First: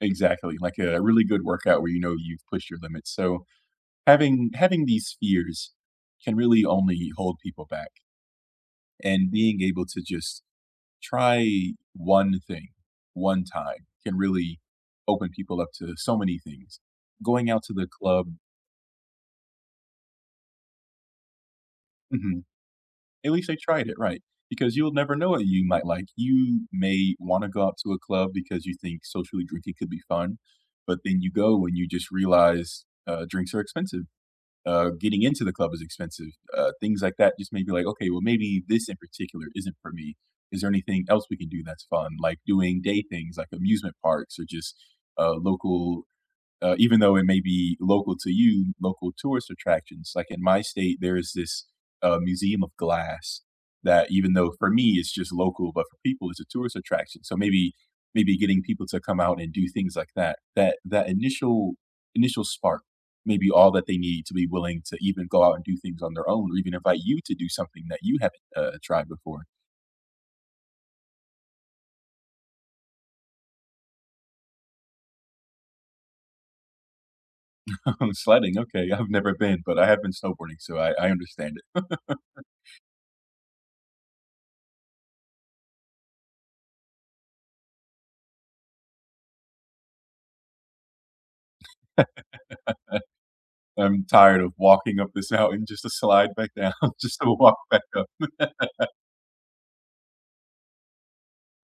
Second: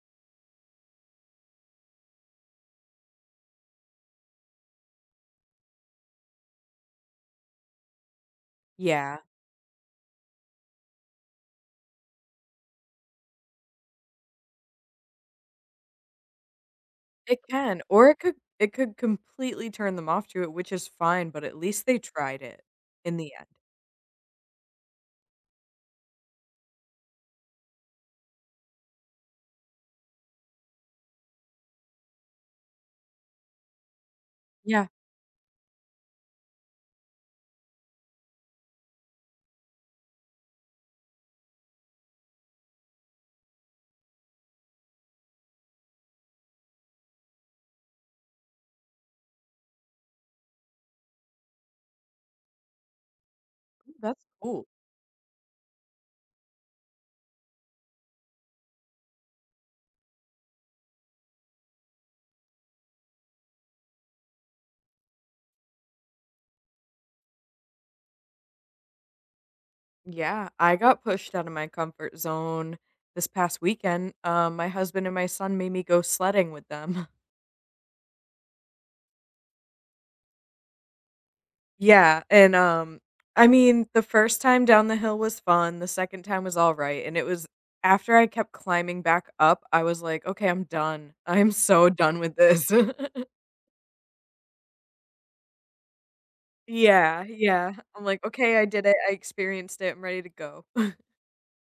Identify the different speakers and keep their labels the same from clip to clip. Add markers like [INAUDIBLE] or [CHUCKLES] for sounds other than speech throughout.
Speaker 1: Exactly, like a really good workout where you know you've pushed your limits. So, having having these fears can really only hold people back.
Speaker 2: Yeah.
Speaker 1: And being able to just try 1 thing, 1 time, can really open people up to so many things.
Speaker 2: It
Speaker 1: Going out to
Speaker 2: can,
Speaker 1: the
Speaker 2: or it could
Speaker 1: club
Speaker 2: it could completely turn them off to it, which is fine, but at least they tried
Speaker 1: Mhm.
Speaker 2: it in
Speaker 1: At
Speaker 2: the end.
Speaker 1: least I tried it, right. Because you'll never know what you might like. You may wanna go out to a club because you think socially drinking could be fun, but then you go and you just realize, uh, drinks are expensive,
Speaker 2: Yeah.
Speaker 1: uh, getting into the club is expensive, uh, things like that just may be, like, okay, well maybe this in particular isn't for me. Is there anything else we can do that's fun, like, doing day things like amusement parks or just a local Uh, even though it may be local to you, local tourist attractions, like in my state, there is this, uh, museum of Glass that
Speaker 2: That's
Speaker 1: even though
Speaker 2: cool.
Speaker 1: for me it's just local, but for people it's a tourist attraction. So, maybe maybe getting people to come out and do things like that that that initial initial spark may be all that they need to be willing to even go out and do things on their own, or even invite you to do something that you haven't, uh, tried before.
Speaker 2: Yeah, I got pushed outta my comfort zone this past weekend. Um, my husband and my son made me go sledding with them.
Speaker 1: [LAUGHS] Sledding, okay, I've never been, but I have been snowboarding, so, I I understand it.
Speaker 2: Yeah, and, um, I mean, the 1st time down the hill was fun, the 2nd time was all right, and it was After I kept climbing back up, I was, like, "Okay, I'm done. I'm
Speaker 1: [LAUGHS]
Speaker 2: so done with this." [CHUCKLES]
Speaker 1: I'm tired of walking up this mountain just to slide back down, just
Speaker 2: Yeah,
Speaker 1: to walk
Speaker 2: yeah,
Speaker 1: back
Speaker 2: I'm,
Speaker 1: up.
Speaker 2: like, "Okay, I did
Speaker 1: [LAUGHS]
Speaker 2: it, I experienced it, I'm ready to go." [CHUCKLES]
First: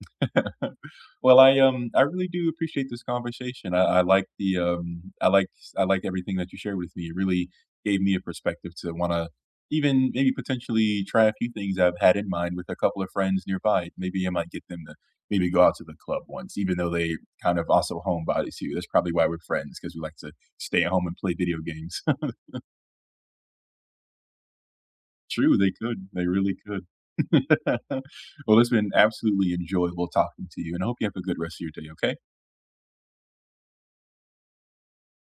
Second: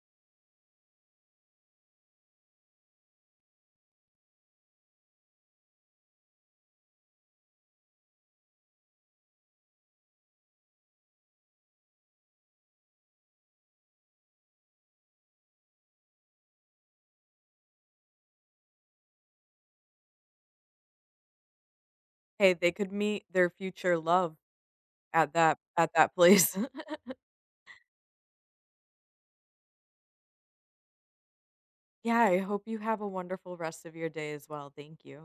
Speaker 1: [CHUCKLES] Well, I, um, I really do appreciate this conversation. I I like the, um, I like s I like everything that you shared with me, it really gave me a perspective to wanna even maybe potentially try a few things I've had in mind with a couple of friends nearby. Maybe I might get them to maybe go out to the club once, even though they kind of also homebodies to you, that's probably why we're friends 'cause we like to stay at home and play video games.
Speaker 2: Hey,
Speaker 1: [CHUCKLES]
Speaker 2: they could meet their future love at that
Speaker 1: True, they
Speaker 2: at
Speaker 1: could,
Speaker 2: that
Speaker 1: they really
Speaker 2: place.
Speaker 1: could.
Speaker 2: [LAUGHS]
Speaker 1: [LAUGHS] Well, it's been absolutely enjoyable talking to you, and I hope you have a good rest of your day, okay?
Speaker 2: Yeah, I hope you have a wonderful rest of your day as well thank you.